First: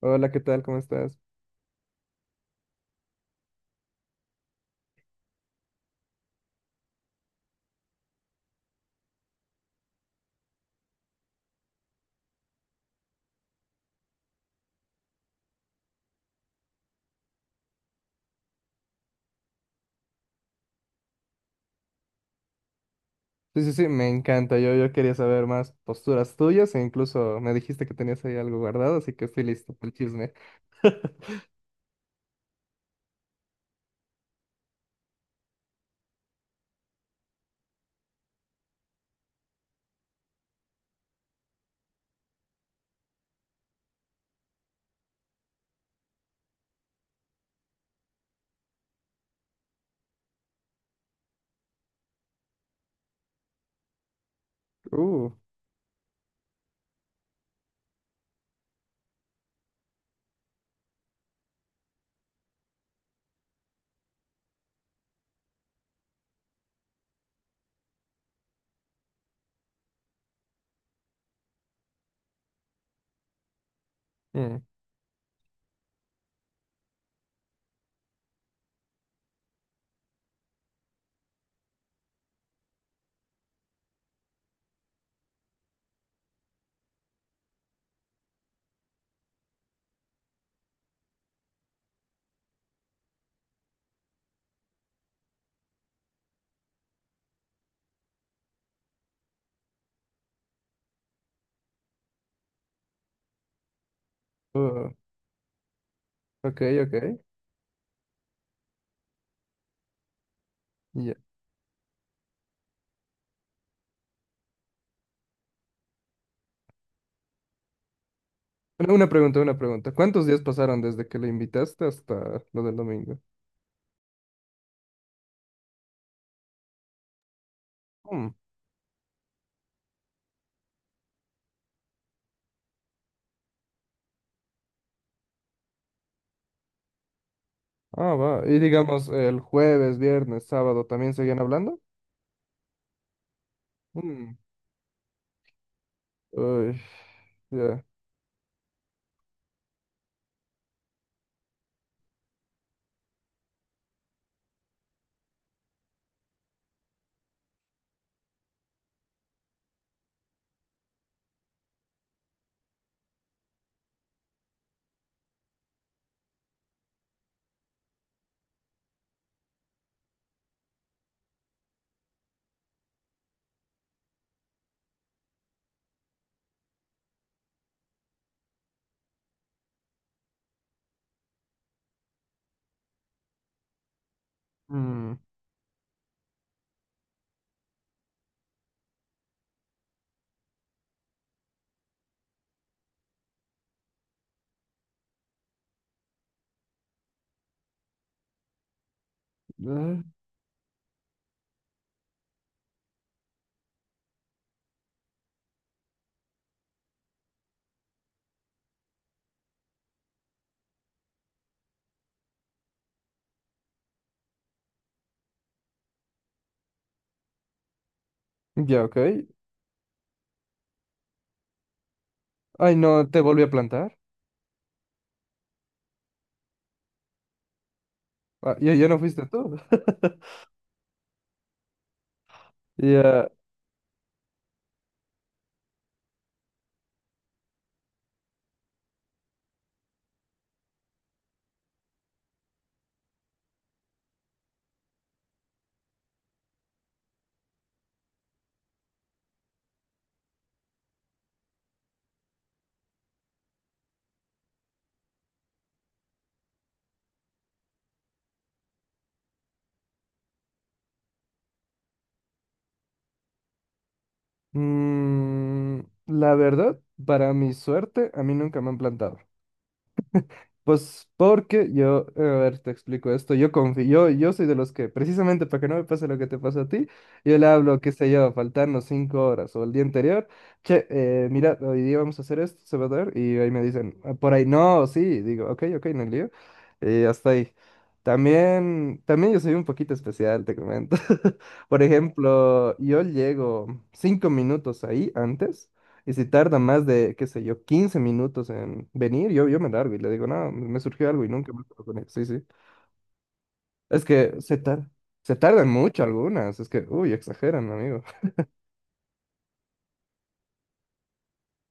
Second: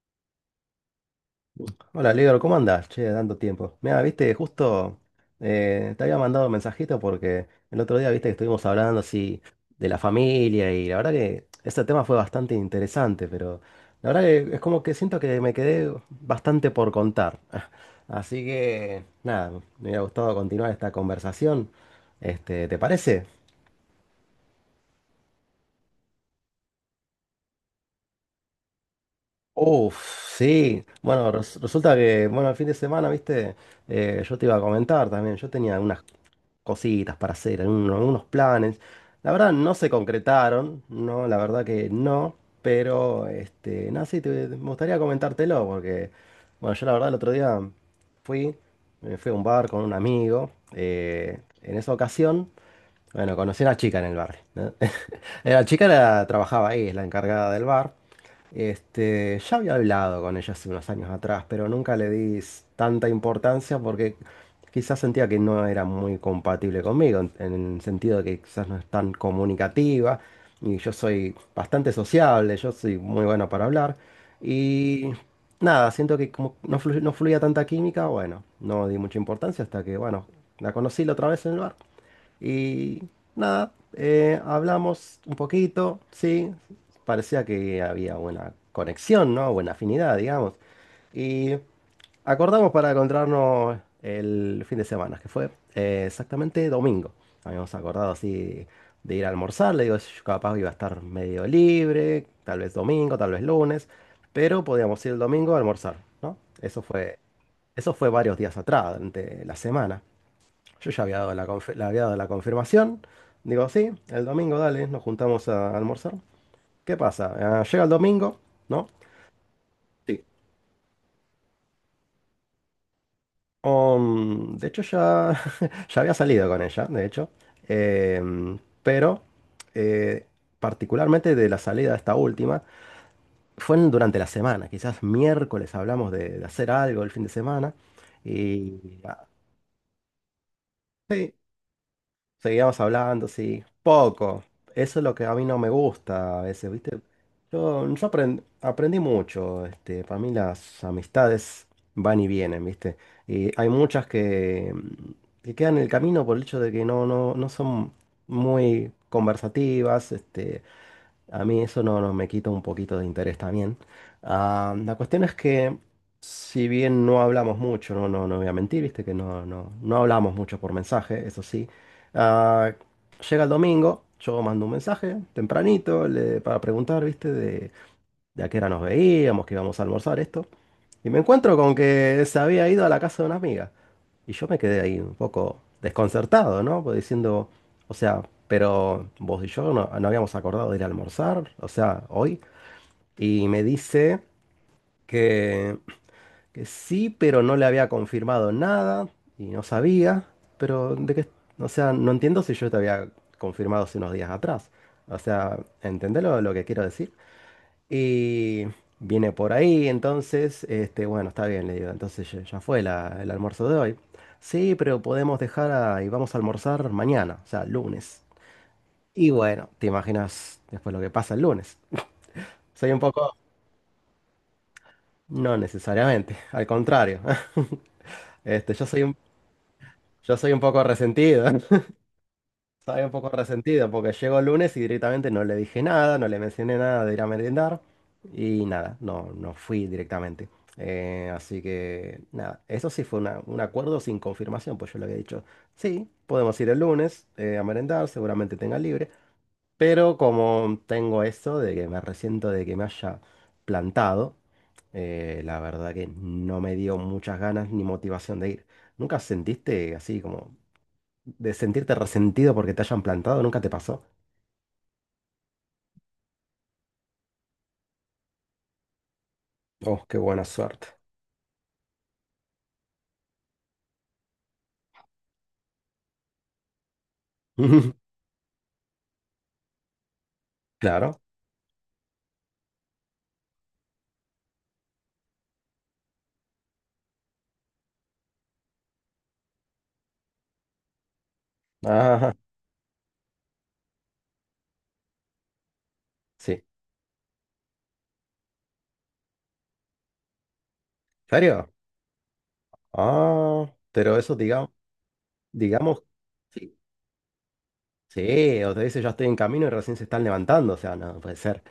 Hola, ¿qué tal? ¿Cómo estás? Hola, Lior, ¿cómo andás? Che, tanto tiempo. Mira, viste, justo te había mandado un mensajito porque el otro día, viste, que estuvimos hablando así de la familia y la verdad que ese tema fue bastante interesante, pero la verdad que es como que siento que me quedé bastante por contar. Así que, nada, me hubiera gustado continuar esta conversación. Este, ¿te parece? Sí, sí, sí, me encanta. Yo quería saber más posturas tuyas e incluso me dijiste que tenías ahí algo guardado, así que estoy listo para el chisme. Uf, sí. Bueno, resulta que, bueno, el fin de semana, viste. Yo te iba a comentar también, yo tenía unas cositas para hacer, unos planes. La verdad no se concretaron, no, la verdad que no, pero, este, nada, sí, me gustaría comentártelo, porque, bueno, yo la verdad el otro día fui, me fui a un bar con un amigo, en esa ocasión. Bueno, conocí a una chica en el bar, ¿no? Uh, La chica trabajaba ahí, es la encargada del bar. Este, ya había hablado con ella hace unos años atrás, pero nunca le di tanta importancia porque quizás sentía que no era muy compatible conmigo, en el sentido de que quizás no es tan comunicativa y yo soy bastante sociable, yo soy muy bueno para hablar. mm, Y nada, siento que como no, no fluía tanta química. Bueno, no di mucha importancia hasta que, bueno, la conocí la otra vez en el bar. Y nada, hablamos un poquito, sí. Parecía que había buena conexión, ¿no? Buena afinidad, digamos. Y acordamos para encontrarnos el fin de semana, que fue exactamente domingo. Habíamos acordado así de ir a almorzar. Le digo, yo capaz iba a estar medio libre, tal vez domingo, tal vez lunes, pero uh, podíamos ir el domingo a almorzar, ¿no? ok, ok. Eso fue varios días atrás, durante la semana. Yo ya Ya. había dado le había dado la confirmación. Digo, sí, el domingo, dale, nos juntamos a almorzar. ¿Qué pasa? Ah, llega el domingo, ¿no? Una pregunta, una pregunta. Sí. ¿Cuántos días pasaron desde que le invitaste hasta lo del domingo? De hecho, ya, ya había salido con ella, de hecho. Mm, Pero, eh, particularmente de la salida de esta última, fue durante la semana. Quizás miércoles hablamos de hacer algo el fin de semana. ah, va. Y Y, digamos, ah, el jueves, viernes, sábado, ¿también sí, seguían hablando? seguíamos hablando, sí. Mm, Poco. Eso es lo que a mí no me gusta a veces, uy, ¿viste? ya. Yo aprendí mucho. Este, para mí las amistades van y vienen, ¿viste? Y hay muchas que quedan en el camino por el hecho de que no son muy conversativas. Este, a mí eso no me quita un poquito de interés también. Ah, la cuestión es que, si bien no hablamos mucho, no voy a mentir, viste que no hablamos mucho por mensaje, eso sí. Ah, llega el domingo, yo mando un mensaje tempranito para preguntar, viste, de a qué hora nos veíamos, que íbamos a almorzar esto. Y me encuentro con que se había ido a la casa de una amiga. Y yo me quedé ahí Mm, un poco desconcertado, ¿no? Pues diciendo, o sea, pero vos y yo no habíamos acordado de ir a almorzar, o sea, hoy. Y me dice que, que sí, pero no le había confirmado nada y no ah, sabía, pero de qué, o sea, no entiendo si yo te había confirmado hace unos días atrás. O sea, ¿entendés lo que quiero decir? Y viene por ahí, entonces, este, bueno, está bien, le digo, entonces ya fue el almuerzo de hoy. Sí, pero podemos dejar y vamos a almorzar mañana, o sea, lunes. ya, ok. Y bueno, te imaginas después lo que pasa el lunes. Ay, Soy un no, ¿te poco, volví a plantar? no necesariamente, al contrario. Ah, Este, ¿ya, yo ya no soy un, fuiste tú? yo soy un poco resentido. Estaba un poco Ya, resentido porque llegó el lunes y directamente no le dije nada, no le mencioné nada de ir a merendar y nada, no, no fui directamente. Así que nada, eso sí fue un acuerdo sin confirmación, pues yo le había dicho, sí, podemos ir el lunes a merendar, seguramente tenga libre, pero como tengo esto de que me resiento de que me haya plantado, la verdad que no me dio muchas ganas ni motivación de ir. ¿Nunca sentiste así como de sentirte resentido porque te hayan plantado? Nunca te pasó. mm, la verdad, para mi suerte, a mí nunca me han plantado. Oh, qué buena suerte. Pues porque yo, a ver, te explico esto, yo confío, yo soy de los que, precisamente para que no me pase lo que te pasó a ti, yo le hablo, qué sé yo, faltando 5 horas o el día anterior, che, Claro. Mira, hoy día vamos a hacer esto, se va a dar, y ahí me dicen, "Ah, por ahí no, sí, digo, ok, ok, no hay lío, y hasta ahí. También, también yo soy un poquito especial, te comento. Por Ajá. ejemplo, yo llego 5 minutos ahí antes. Y si Sí. tarda ¿En más de, qué sé yo, 15 minutos en venir, yo me largo y le digo, no, me surgió algo y nunca más serio? hablo con Sí, sí. Ah, Es pero eso que se digamos, tar- Se tardan mucho digamos, algunas. Es sí. que, uy, exageran, amigo. Sí, o te dice ya estoy en camino y recién se están levantando, o sea, no puede ser.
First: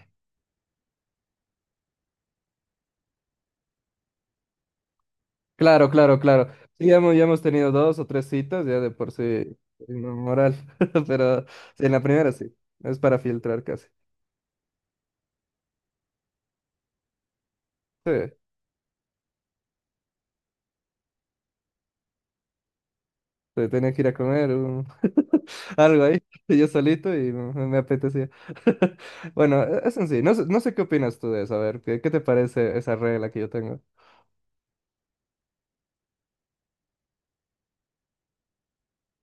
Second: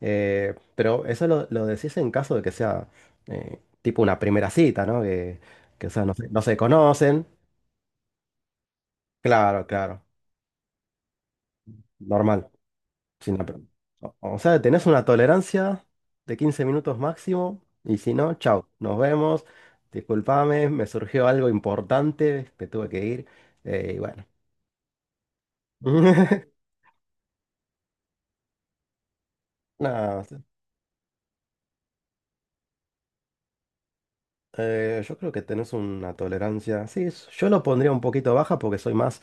Pero eso lo decís en caso de que sea, tipo, una primera cita, ¿no? Que, Claro, o sea, no claro, se, no claro. se Sí, ya conocen. hemos tenido dos o tres citas, ya de por sí, Claro, claro. no moral. Pero sí, en la primera sí. Normal. Es para Sí, no, filtrar casi. o sea, tenés una tolerancia de 15 minutos máximo y Sí. si no, chao, nos vemos. Disculpame, me surgió algo importante, me tuve que ir. Entonces tenía Y que ir a bueno. comer algo ahí, yo solito y me apetecía. Bueno, eso en sí, No, no sé, no sé qué opinas tú de eso, a ver, ¿qué, qué te parece esa regla que yo tengo? Yo creo que tenés una tolerancia. Sí, yo lo pondría un poquito baja porque soy más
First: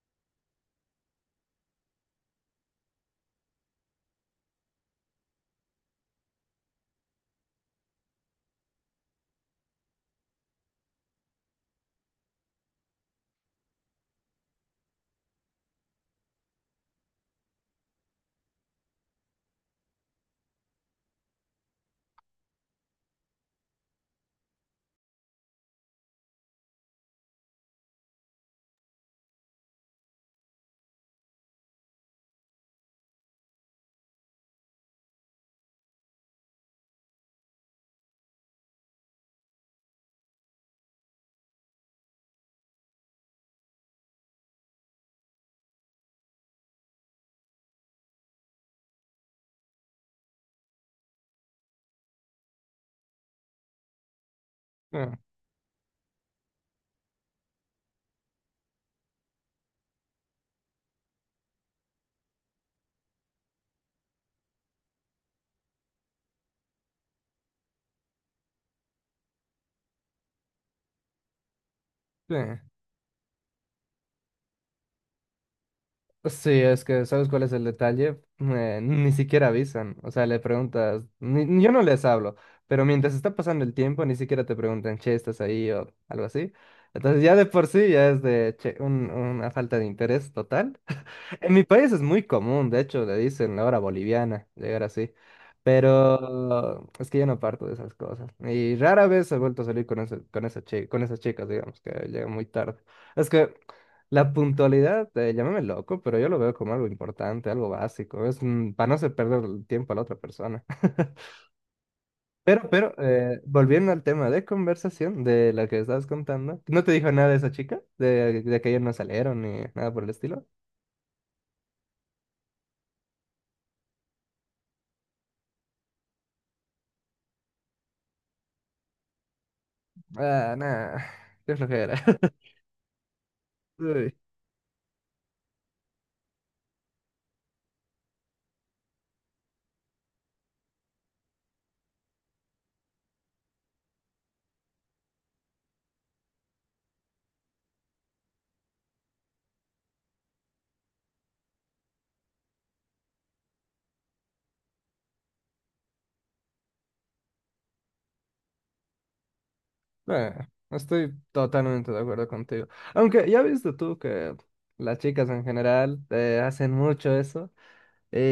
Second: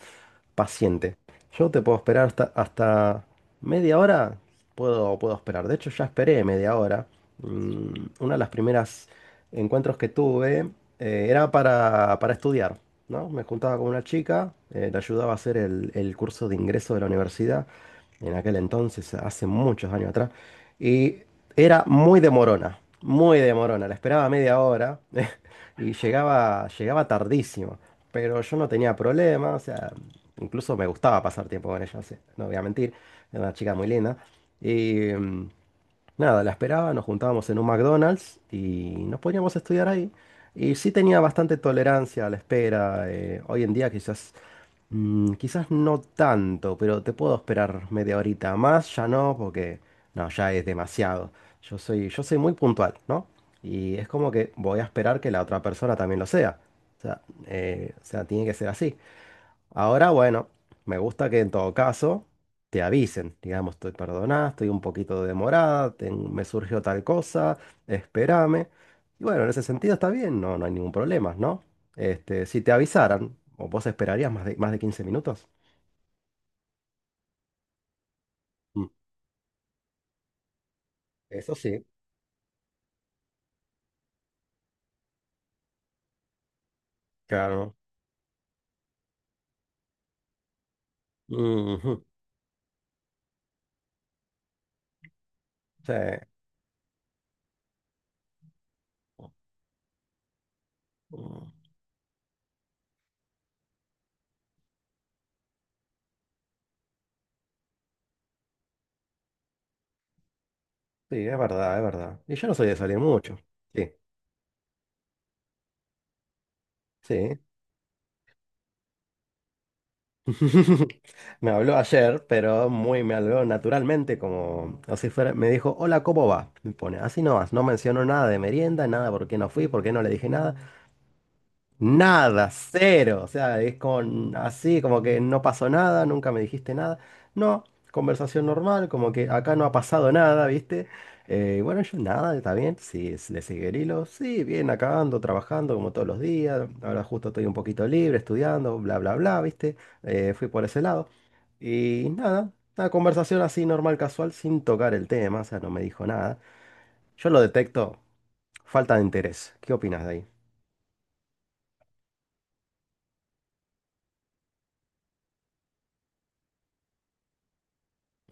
paciente. Yo te puedo esperar hasta media hora. Puedo esperar. De hecho, ya esperé media hora. Mm, una de las primeras encuentros que tuve, era para estudiar, ¿no? Me juntaba con una chica, le ayudaba a hacer el curso de ingreso de la universidad en aquel entonces, hace muchos años atrás. Y era muy demorona, muy demorona. La esperaba media hora y llegaba tardísimo. Pero yo no tenía problema, o sea, incluso me gustaba pasar tiempo con ella, o sea, no voy a mentir. Era una chica muy linda. Y nada, la esperaba, nos juntábamos en un McDonald's y nos poníamos a estudiar ahí. Y sí tenía bastante tolerancia a la espera. Hoy en día quizás, quizás no tanto, pero te puedo esperar media horita más, ya no, porque no, ya es demasiado. Yo soy muy puntual, ¿no? Y es como que voy a Ah, esperar que la otra persona también lo sea. O sea, o sea, tiene que ser así. Ahora, bueno, me gusta que en todo caso te avisen, digamos, estoy perdonada, estoy un poquito demorada, me surgió tal cosa, espérame. Y bueno, en ese sentido está bien, no, no hay ningún problema, ¿no? sí. Este, si te avisaran, ¿o vos esperarías más de 15 minutos? Sí, es que ¿sabes cuál es el detalle? Mm. Ni siquiera avisan, o sea, le preguntas, Eso yo no sí, les hablo, pero mientras está pasando el tiempo, ni siquiera te preguntan, che, ¿estás ahí o algo así? Entonces ya de por claro. sí ya es de che, una falta de interés total. En mi país es Ujú. muy común, de hecho, le dicen la hora boliviana, llegar así. Sí. Pero es que yo no parto de esas cosas. Y rara vez he vuelto a salir con con esas chicas, Mm, digamos, que llegan muy tarde. Es que la puntualidad, llámame loco, pero yo lo veo como algo importante, algo básico. Es mm, para no hacer perder el tiempo a la otra persona. sí, es verdad, es verdad. Y yo no soy de pero, salir mucho. Volviendo Sí, al tema de conversación de la que estabas contando, ¿no te dijo nada de sí. esa chica? De que ellos no salieron ni nada por el estilo. Me habló ayer, pero muy me habló naturalmente, como así fuera. Me dijo, hola, ¿cómo va? Me pone, así no vas, no mencionó nada de merienda, nada por qué no fui, por qué no le dije Ah, nada. nah, qué flojera. Nada, cero. O sea, es Uy, con así, como que no pasó nada, nunca me dijiste nada. No, conversación normal, como que acá no ha pasado nada, ¿viste? Bueno, yo nada, está bien. Sí, le sigue el hilo. Sí, bien, acá ando trabajando como todos los días. Ahora justo estoy un poquito libre, estudiando, bla, bla, bla, ¿viste? Fui por ese lado. Y nada, una conversación así normal, casual, sin tocar el tema, o sea, no me dijo nada. Yo lo detecto, falta de interés. ¿Qué opinas de ahí? nah, estoy totalmente de acuerdo contigo. Aunque ya viste tú que las chicas en general hacen mucho eso.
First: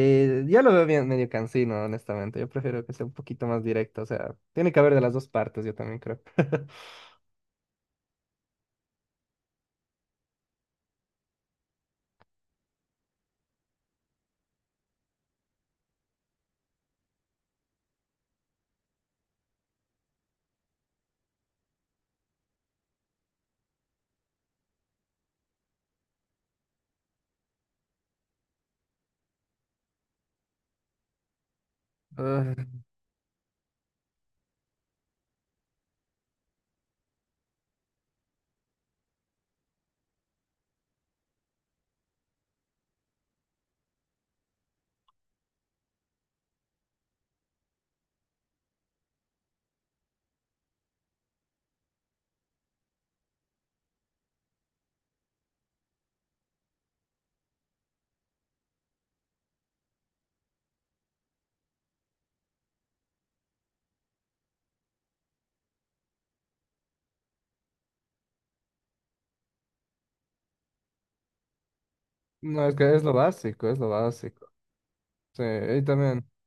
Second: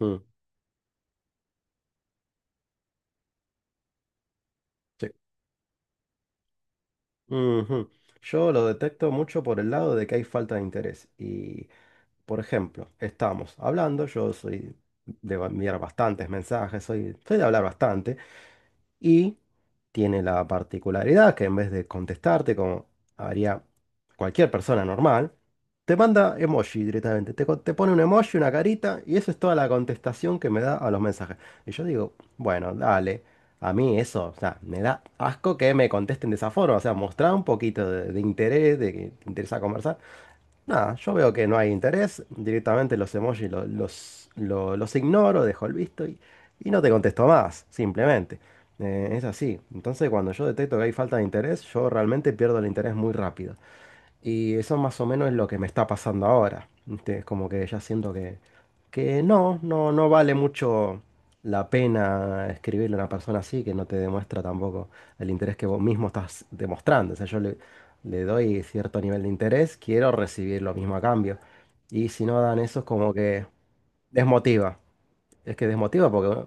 Mm, Ya lo veo bien medio cansino, honestamente. Yo prefiero que sea un poquito más directo. O sea, tiene que haber de sí. las dos partes, yo también creo. Ujú. Yo lo detecto mucho por el lado de que hay falta de interés. Y, por ejemplo, estamos hablando, yo soy de enviar bastantes mensajes, soy de hablar bastante. Y tiene la particularidad que en vez de contestarte como haría cualquier persona normal, te manda emoji directamente. Te pone un emoji, una carita y eso es toda la contestación que me da a los mensajes. Y yo digo, Ah, bueno, dale. A mí eso, o sea, me da asco que me contesten de esa forma. O sea, mostrar un poquito de interés, de que te interesa conversar. Nada, yo veo que no hay interés, directamente los emojis los ignoro, dejo el visto y no te contesto más, simplemente. Es así. Entonces, cuando yo detecto que hay falta de interés, yo realmente pierdo el interés muy rápido. Y eso más o menos es lo que me está pasando ahora, ¿viste? Como que ya siento que no vale mucho la pena escribirle a una persona así que no te demuestra tampoco el interés que vos mismo estás demostrando. O sea, yo le doy cierto nivel de interés, quiero recibir lo mismo a cambio. Y si no dan no, es eso es que es lo como que básico, es lo básico. desmotiva. Sí, Es que y desmotiva también. porque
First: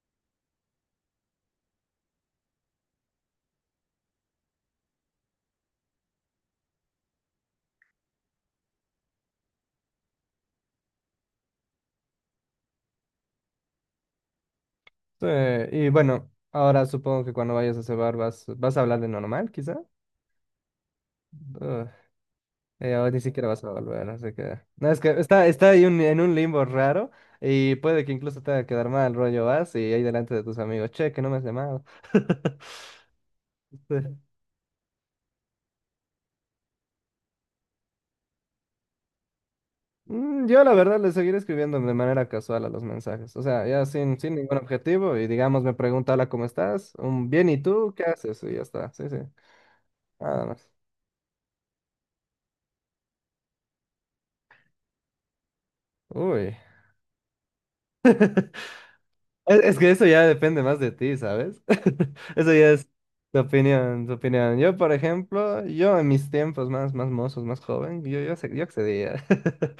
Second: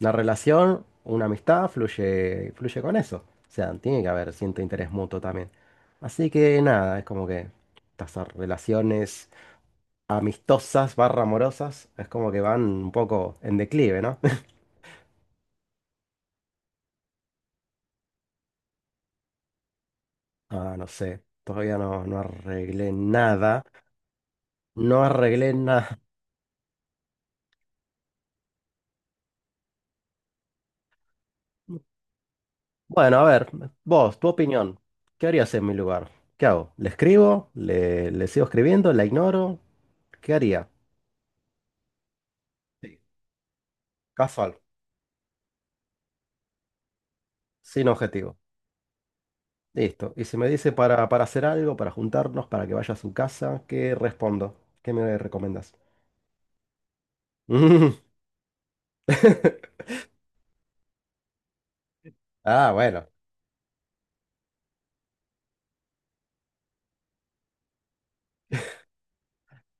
una relación, una amistad fluye, fluye con eso. O sea, tiene que haber cierto interés mutuo también. Así que nada, es como que estas relaciones amistosas barra amorosas es como que van un poco en declive, ¿no? Sí, y bueno, ahora supongo que cuando vayas a ese bar vas, vas a hablar de normal, quizá. Ah, no sé. Todavía Ah, no y arreglé ahora ni siquiera vas nada. a volver, ¿no? Así que... No, es No que está, arreglé está ahí nada. en un limbo raro y puede que incluso te haga quedar mal, rollo vas y ahí delante de tus amigos, che, que no me has llamado. Bueno, a ver, vos, Sí. tu opinión. ¿Qué harías en mi lugar? ¿Qué hago? ¿Le escribo? ¿¿Le sigo escribiendo? ¿La ignoro? ¿Qué Mm, yo haría? la verdad le seguiré escribiendo de manera casual a los Sí. mensajes, o sea, ya sin ningún Casual. objetivo y digamos me pregunta, hola, ¿cómo estás? Un bien, ¿y Sin tú? ¿Qué objetivo. haces? Y ya está, sí, sí, Listo. Y si nada me más. dice para hacer algo, para juntarnos, para que vaya a su casa, ¿qué respondo? ¿Qué me recomiendas? Uy. Mm. Es que eso ya depende más de ti, ¿sabes? Eso ya Ah, es bueno. tu opinión, tu opinión. Yo, por ejemplo, yo en mis tiempos más, más mozos, más joven, yo accedía.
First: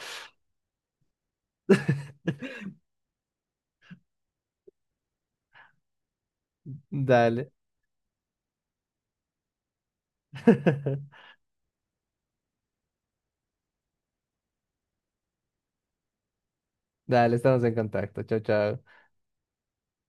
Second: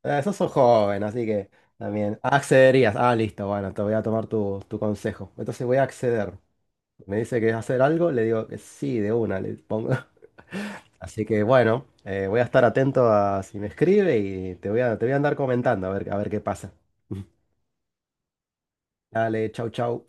Sos un joven, así que también. Ah, accederías. Ah, listo, bueno, te voy a tomar tu consejo. Entonces voy a acceder. Me dice que Dale. es hacer algo, le digo que sí, de una, le pongo. Así que bueno, voy a estar atento a si me escribe y te voy a andar comentando a ver qué pasa. Dale, estamos en contacto. Chao, chao. Dale, chau, chau.